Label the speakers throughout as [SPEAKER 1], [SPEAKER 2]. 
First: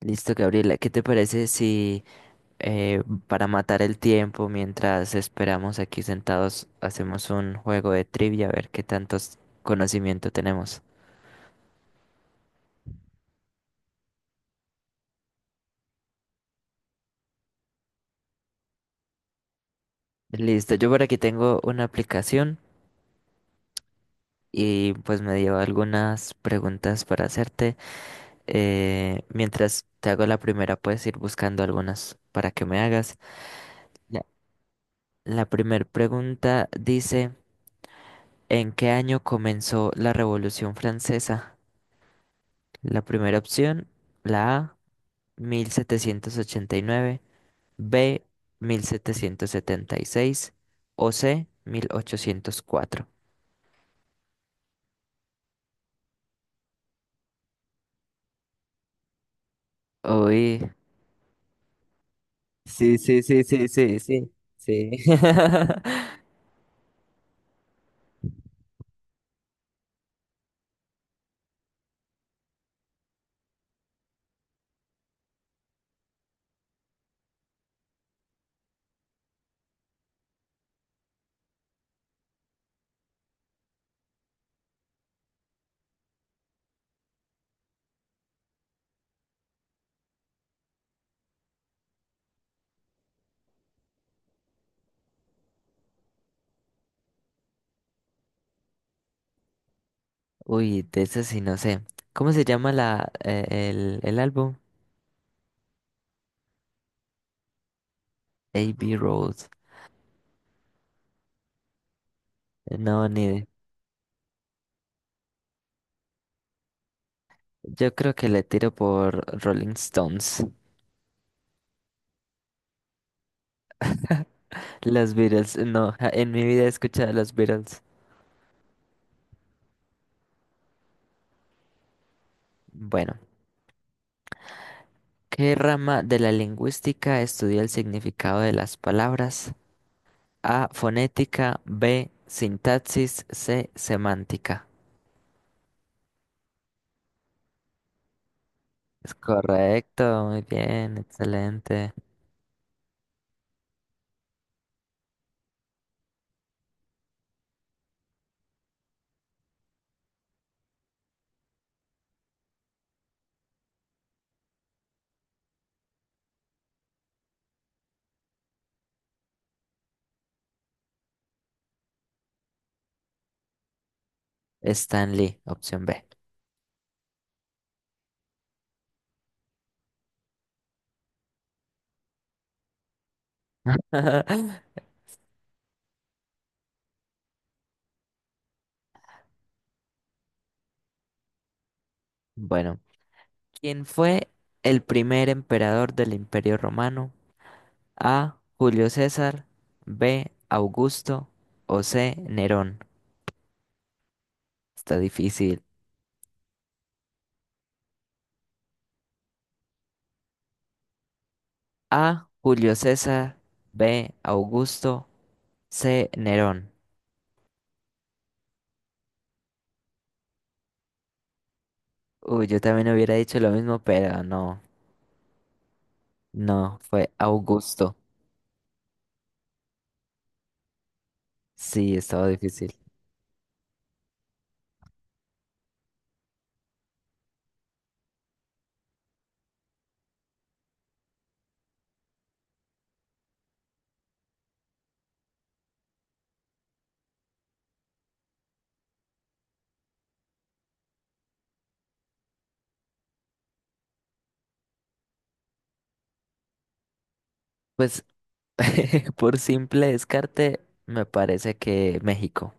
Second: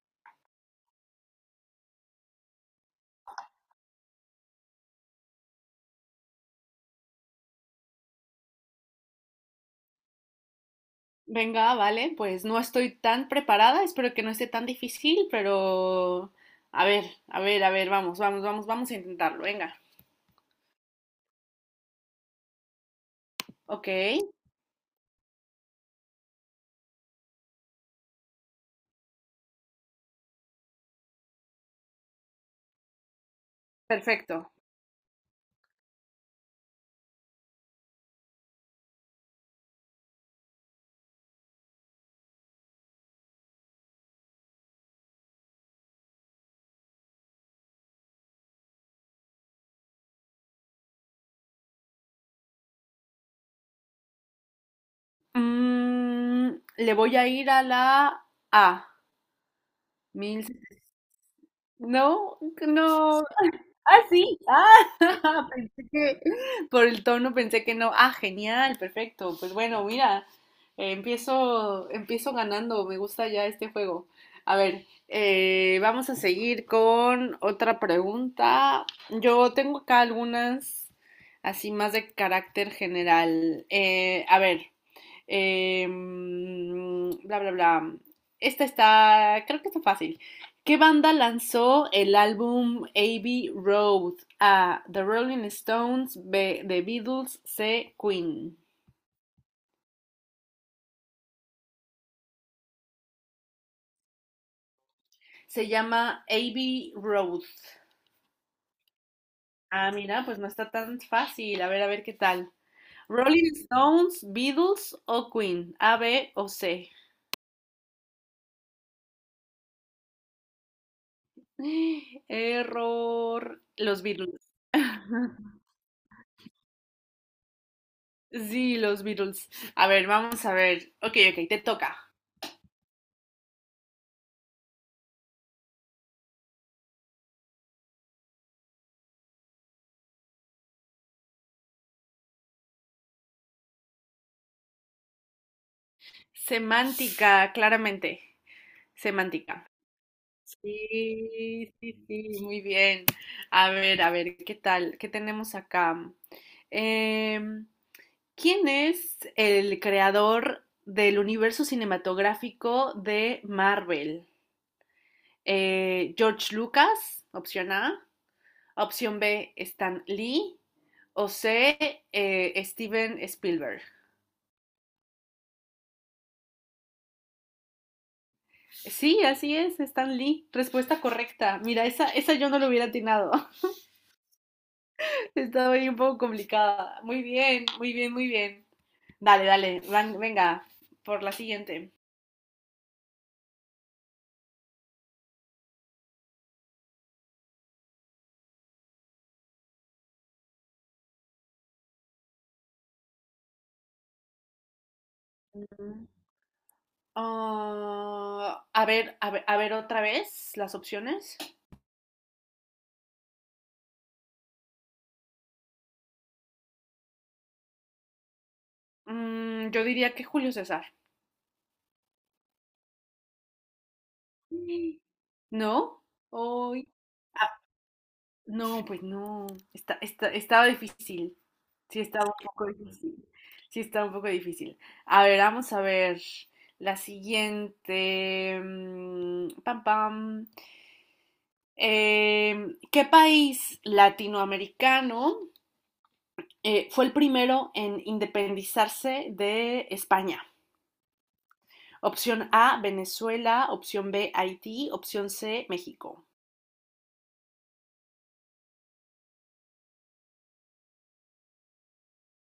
[SPEAKER 1] Listo, Gabriela, ¿qué te parece si eh, para matar el tiempo mientras esperamos aquí sentados hacemos un juego de trivia a ver qué tantos conocimiento tenemos?
[SPEAKER 2] Venga, vale, pues no estoy tan preparada, espero que no esté tan difícil, pero a ver, a ver, a ver, vamos, vamos, vamos, vamos a intentarlo, venga.
[SPEAKER 1] Listo, yo por aquí tengo una aplicación
[SPEAKER 2] Ok,
[SPEAKER 1] y pues me dio algunas preguntas para hacerte. Mientras te hago la primera, puedes ir buscando algunas para que me hagas. La,
[SPEAKER 2] perfecto.
[SPEAKER 1] la primera pregunta dice, ¿en qué año comenzó la Revolución Francesa? La primera opción, la A, 1789. B, 1776. O C, 1804.
[SPEAKER 2] Mm, le voy a ir a la A. Mil...
[SPEAKER 1] Uy,
[SPEAKER 2] No,
[SPEAKER 1] sí, sí,
[SPEAKER 2] no,
[SPEAKER 1] sí, sí, sí,
[SPEAKER 2] ah,
[SPEAKER 1] sí,
[SPEAKER 2] sí. Ah,
[SPEAKER 1] sí.
[SPEAKER 2] pensé que por el tono pensé que no. Ah, genial, perfecto. Pues bueno, mira, empiezo ganando. Me gusta ya este juego. A ver, vamos a seguir con otra pregunta. Yo tengo acá algunas así más de carácter general. A ver eh, bla, bla, bla. Esta creo que está fácil. ¿Qué banda lanzó el álbum Abbey Road? A, The Rolling Stones; B, The Beatles; C, Queen.
[SPEAKER 1] Uy, de eso sí no sé. ¿Cómo se llama el álbum?
[SPEAKER 2] Se llama Abbey Road.
[SPEAKER 1] A.B. Road.
[SPEAKER 2] Ah, mira, pues no está tan fácil. A ver qué tal.
[SPEAKER 1] No, ni idea.
[SPEAKER 2] Rolling Stones, Beatles o Queen. A, B o C.
[SPEAKER 1] Yo creo que le tiro por Rolling Stones.
[SPEAKER 2] Error. Los Beatles.
[SPEAKER 1] Los Beatles, no, en mi vida he escuchado a los Beatles.
[SPEAKER 2] Sí, los Beatles. A ver, vamos a ver. Ok, ok, te toca.
[SPEAKER 1] Bueno. ¿Qué rama de la lingüística estudia el significado de las palabras? A, fonética. B, sintaxis. C, semántica.
[SPEAKER 2] Semántica, claramente.
[SPEAKER 1] Es
[SPEAKER 2] Semántica.
[SPEAKER 1] correcto, muy bien,
[SPEAKER 2] Sí, sí,
[SPEAKER 1] excelente.
[SPEAKER 2] sí, muy bien. A ver, ¿qué tal? ¿Qué tenemos acá? Em, ¿Quién es el creador del universo cinematográfico de Marvel? George Lucas, opción A. Opción B, Stan Lee. O C, Steven Spielberg.
[SPEAKER 1] Stanley, opción B.
[SPEAKER 2] Sí, así es, Stan Lee. Respuesta correcta. Mira, esa yo no lo hubiera atinado. Estaba ahí un poco complicada. Muy bien, muy bien, muy bien. Dale, dale, venga, por la siguiente.
[SPEAKER 1] Bueno, ¿quién fue el primer emperador del Imperio Romano? A, Julio César. B, Augusto. O C, Nerón. Está difícil.
[SPEAKER 2] Mm. Ah, a ver, a ver, a ver otra vez las opciones.
[SPEAKER 1] A, Julio César. B, Augusto. C, Nerón.
[SPEAKER 2] Mm, yo diría que Julio César.
[SPEAKER 1] Uy, yo también hubiera dicho lo mismo, pero no,
[SPEAKER 2] Sí. ¿No?
[SPEAKER 1] no,
[SPEAKER 2] Ay,
[SPEAKER 1] fue
[SPEAKER 2] ah,
[SPEAKER 1] Augusto.
[SPEAKER 2] no, pues no. Estaba difícil.
[SPEAKER 1] Sí,
[SPEAKER 2] Sí, está
[SPEAKER 1] estaba
[SPEAKER 2] un poco
[SPEAKER 1] difícil.
[SPEAKER 2] difícil. Sí, está un poco difícil. A ver, vamos a ver la siguiente. Mm, pam, pam. ¿Qué país latinoamericano fue el primero en independizarse de España? Opción A, Venezuela. Opción B, Haití. Opción C, México.
[SPEAKER 1] Pues por simple descarte, me parece que México.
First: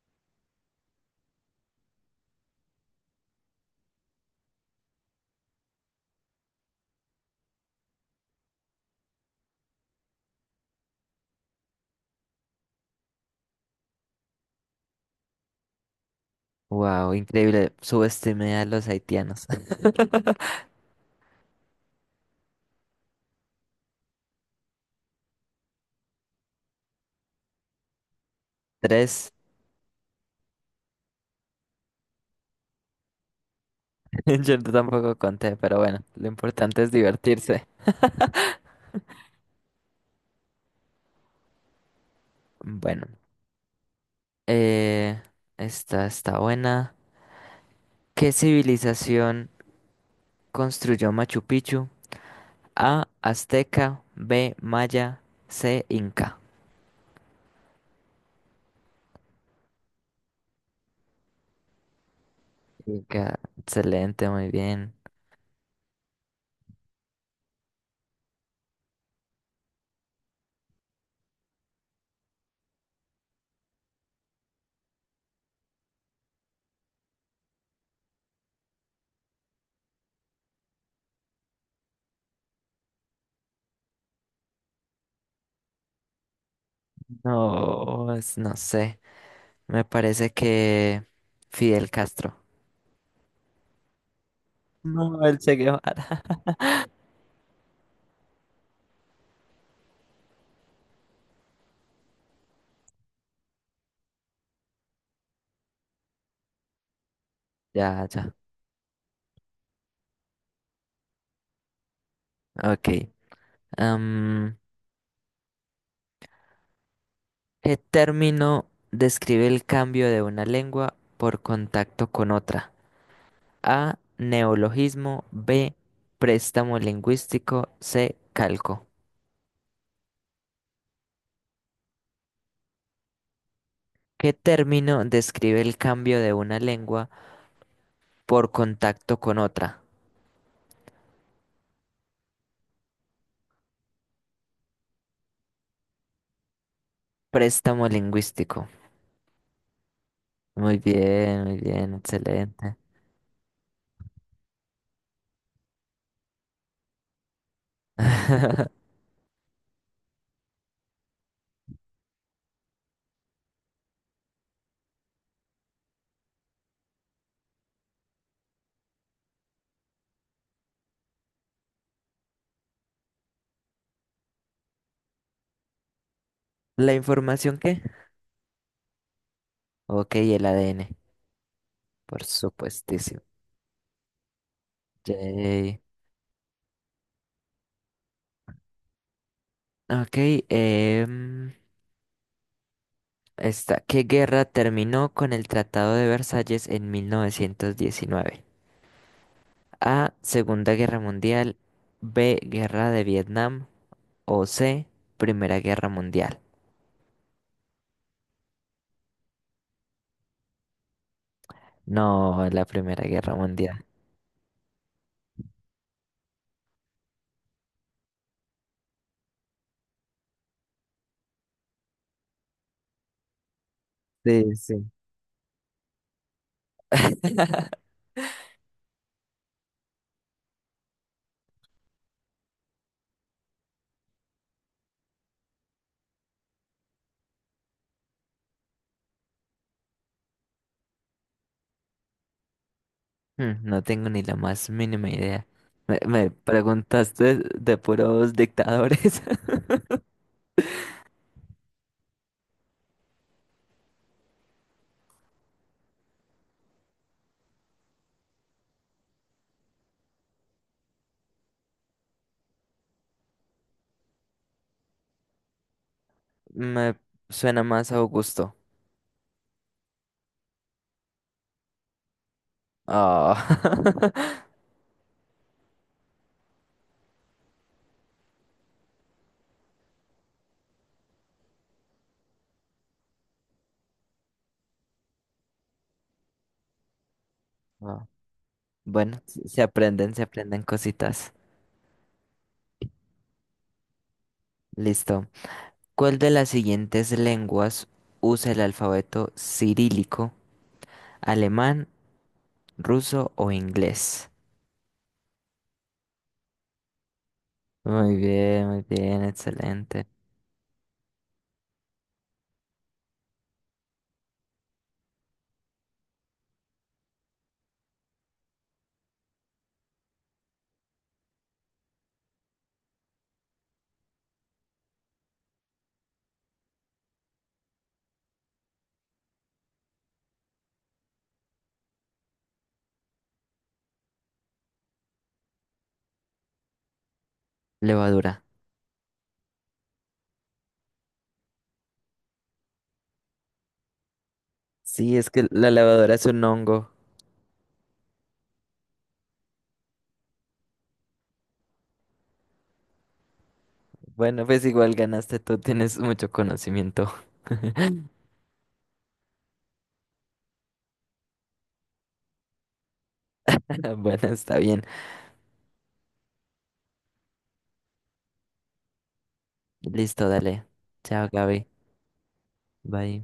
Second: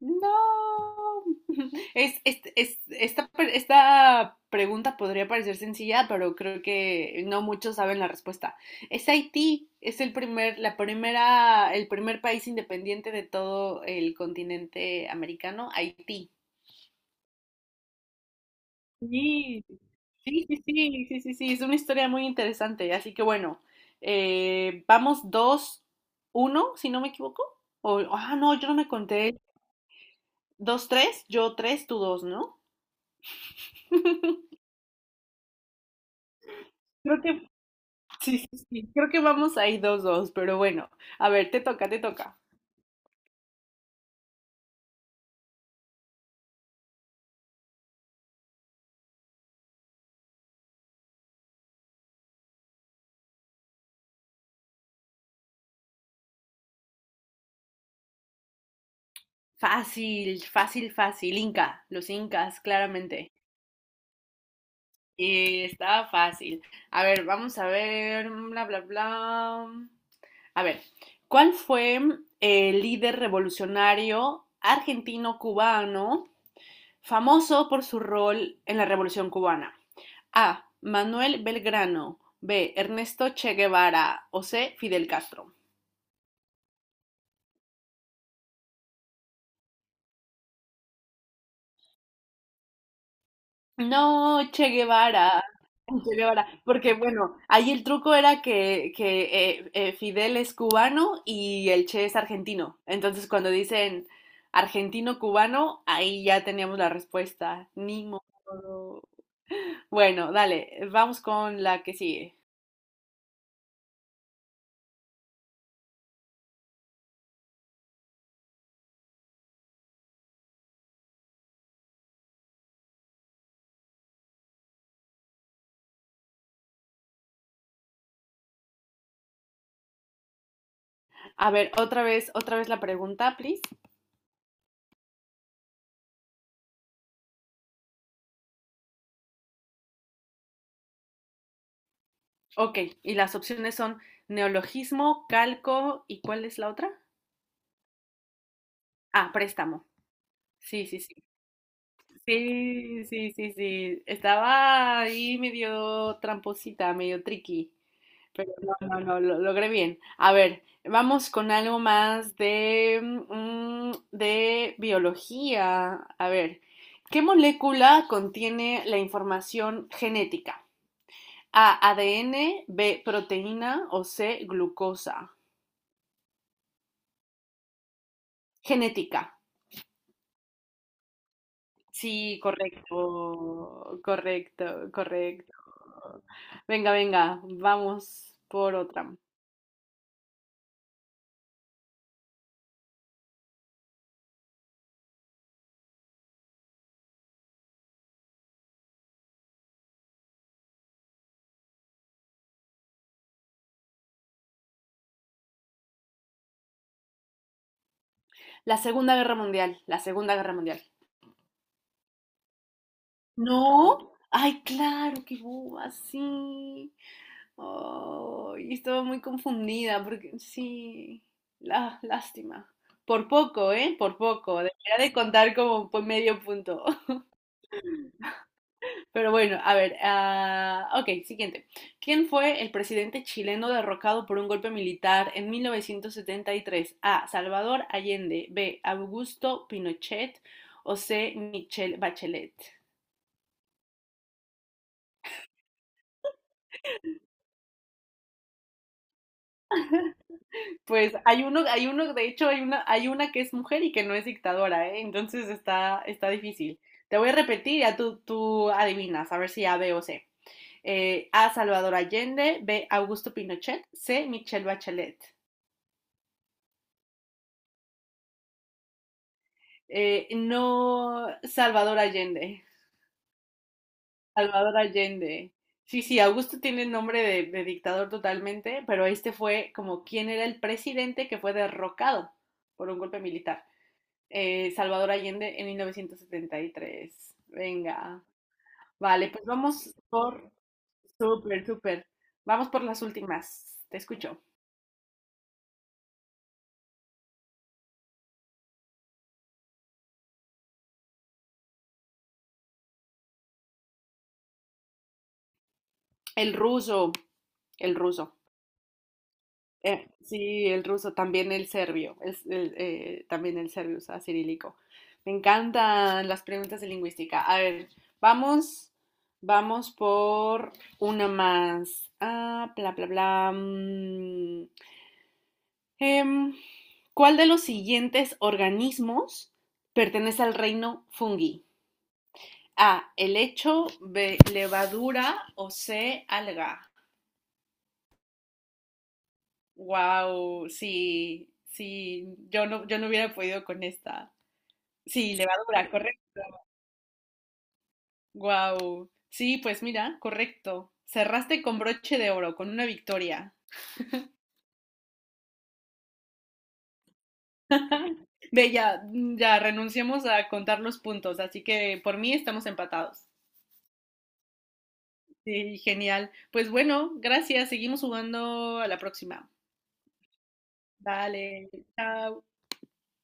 [SPEAKER 2] No. Esta, esta pregunta podría parecer sencilla, pero creo que no muchos saben la respuesta. Es Haití, es el primer, la primera, el primer país independiente de todo el continente americano, Haití.
[SPEAKER 1] Wow, increíble. Subestimé a los haitianos.
[SPEAKER 2] Sí, sí, sí, sí, sí, sí, sí, es una historia muy interesante. Así que bueno, vamos dos uno, si no me equivoco. O, ah, no, yo no me
[SPEAKER 1] Tres.
[SPEAKER 2] conté. Dos tres, yo tres, tú 2, ¿no?
[SPEAKER 1] Yo tampoco conté, pero bueno, lo importante es
[SPEAKER 2] Creo que
[SPEAKER 1] divertirse.
[SPEAKER 2] sí, sí, sí. Creo que vamos ahí dos, dos, pero bueno. A ver, te toca, te toca.
[SPEAKER 1] Bueno, eh, esta está buena. ¿Qué civilización construyó Machu Picchu? A, azteca. B, maya. C, inca.
[SPEAKER 2] Fácil, fácil, fácil. Inca, los incas, claramente.
[SPEAKER 1] Inca, excelente, muy bien.
[SPEAKER 2] Y estaba fácil. A ver, vamos a ver, bla, bla, bla. A ver, ¿cuál fue el líder revolucionario argentino-cubano famoso por su rol en la Revolución Cubana? A, Manuel Belgrano; B, Ernesto Che Guevara; o C, Fidel Castro.
[SPEAKER 1] No, no sé, me parece que Fidel Castro.
[SPEAKER 2] No, Che
[SPEAKER 1] No, el
[SPEAKER 2] Guevara.
[SPEAKER 1] Che
[SPEAKER 2] Che
[SPEAKER 1] Guevara.
[SPEAKER 2] Guevara. Porque bueno, ahí el truco era que Fidel es cubano y el Che es argentino. Entonces cuando dicen argentino-cubano, ahí ya teníamos la respuesta. Ni
[SPEAKER 1] Ya, ya,
[SPEAKER 2] modo. Bueno, dale, vamos con la que sigue.
[SPEAKER 1] ok. Am, ¿Qué término describe el cambio de una lengua por contacto con otra? A, neologismo. B, préstamo lingüístico. C, calco.
[SPEAKER 2] A ver, otra vez la pregunta, please.
[SPEAKER 1] ¿Qué término describe el cambio de una lengua por contacto con otra?
[SPEAKER 2] Ok, y las opciones son neologismo, calco, ¿y cuál es la otra?
[SPEAKER 1] Préstamo lingüístico.
[SPEAKER 2] Ah, préstamo. Sí, sí, sí.
[SPEAKER 1] Muy bien, excelente.
[SPEAKER 2] Sí, sí, sí, sí. Estaba ahí medio tramposita, medio tricky, pero no, no, no, lo logré bien. A ver, vamos con algo más de, mm, de biología. A ver, ¿qué molécula contiene la información genética? A, ADN; B, proteína; o C, glucosa.
[SPEAKER 1] ¿La información qué?
[SPEAKER 2] Genética.
[SPEAKER 1] Ok, el ADN, por
[SPEAKER 2] Sí,
[SPEAKER 1] supuestísimo.
[SPEAKER 2] correcto, correcto, correcto.
[SPEAKER 1] Yay.
[SPEAKER 2] Venga, venga, vamos por otra.
[SPEAKER 1] Ok, em, esta. ¿Qué guerra terminó con el Tratado de Versalles en 1919? A, Segunda Guerra Mundial. B, Guerra de Vietnam. O C, Primera Guerra Mundial.
[SPEAKER 2] La Segunda Guerra Mundial, la Segunda Guerra Mundial.
[SPEAKER 1] No, la Primera Guerra Mundial.
[SPEAKER 2] ¿No? Ay, claro, qué boba, sí. Oh, y estaba muy confundida porque sí, la, lástima. Por poco, ¿eh? Por
[SPEAKER 1] Sí,
[SPEAKER 2] poco.
[SPEAKER 1] sí.
[SPEAKER 2] Debería de contar como por medio punto. Pero bueno, a ver, ah, ok, siguiente. ¿Quién fue el presidente chileno derrocado por un golpe militar en 1973? A, Salvador Allende; B, Augusto Pinochet; o C, Michelle Bachelet.
[SPEAKER 1] Hmm, no tengo ni la más mínima idea. Me preguntaste de puros dictadores.
[SPEAKER 2] Pues hay uno, de hecho hay una que es mujer y que no es dictadora, ¿eh? Entonces está difícil. Te voy a repetir, ya tú adivinas, a ver si A, B o C. A, Salvador Allende; B, Augusto Pinochet; C, Michelle Bachelet.
[SPEAKER 1] Me suena más a Augusto.
[SPEAKER 2] No, Salvador Allende.
[SPEAKER 1] Ah.
[SPEAKER 2] Salvador Allende. Sí, sí, Augusto tiene nombre de dictador totalmente, pero este fue como quien era el presidente que fue derrocado por un golpe militar. Salvador Allende en 1973.
[SPEAKER 1] Ah,
[SPEAKER 2] Venga.
[SPEAKER 1] bueno,
[SPEAKER 2] Vale, pues
[SPEAKER 1] se
[SPEAKER 2] vamos
[SPEAKER 1] aprenden, se
[SPEAKER 2] por...
[SPEAKER 1] aprenden cositas.
[SPEAKER 2] Súper, súper. Vamos por las últimas. Te escucho.
[SPEAKER 1] Listo. ¿Cuál de las siguientes lenguas usa el alfabeto cirílico: alemán, ruso o inglés?
[SPEAKER 2] El ruso, el ruso.
[SPEAKER 1] Muy bien, excelente.
[SPEAKER 2] Sí, el ruso, también el serbio, es el, también el serbio usa cirílico. Me encantan las preguntas de lingüística. A ver, vamos, vamos por una más. Ah, bla, bla, bla. Mm, em, ¿cuál de los siguientes organismos pertenece al reino fungi? A, helecho; B, levadura; o C, alga.
[SPEAKER 1] Levadura.
[SPEAKER 2] Wow, sí, sí, yo no, yo no hubiera podido con esta.
[SPEAKER 1] Sí, es
[SPEAKER 2] Sí,
[SPEAKER 1] que la
[SPEAKER 2] levadura,
[SPEAKER 1] levadura
[SPEAKER 2] correcto.
[SPEAKER 1] es un hongo.
[SPEAKER 2] Wow. Sí, pues mira, correcto. Cerraste con broche de oro, con una victoria.
[SPEAKER 1] Bueno, pues igual ganaste tú, tienes mucho conocimiento.
[SPEAKER 2] Ve, ya, mm, ya renunciamos a contar los puntos, así que por mí estamos empatados.
[SPEAKER 1] Bueno, está bien.
[SPEAKER 2] Sí, genial. Pues bueno, gracias. Seguimos jugando a la próxima.
[SPEAKER 1] Listo, dale. Chao, Gaby.
[SPEAKER 2] Vale, chao.
[SPEAKER 1] Bye.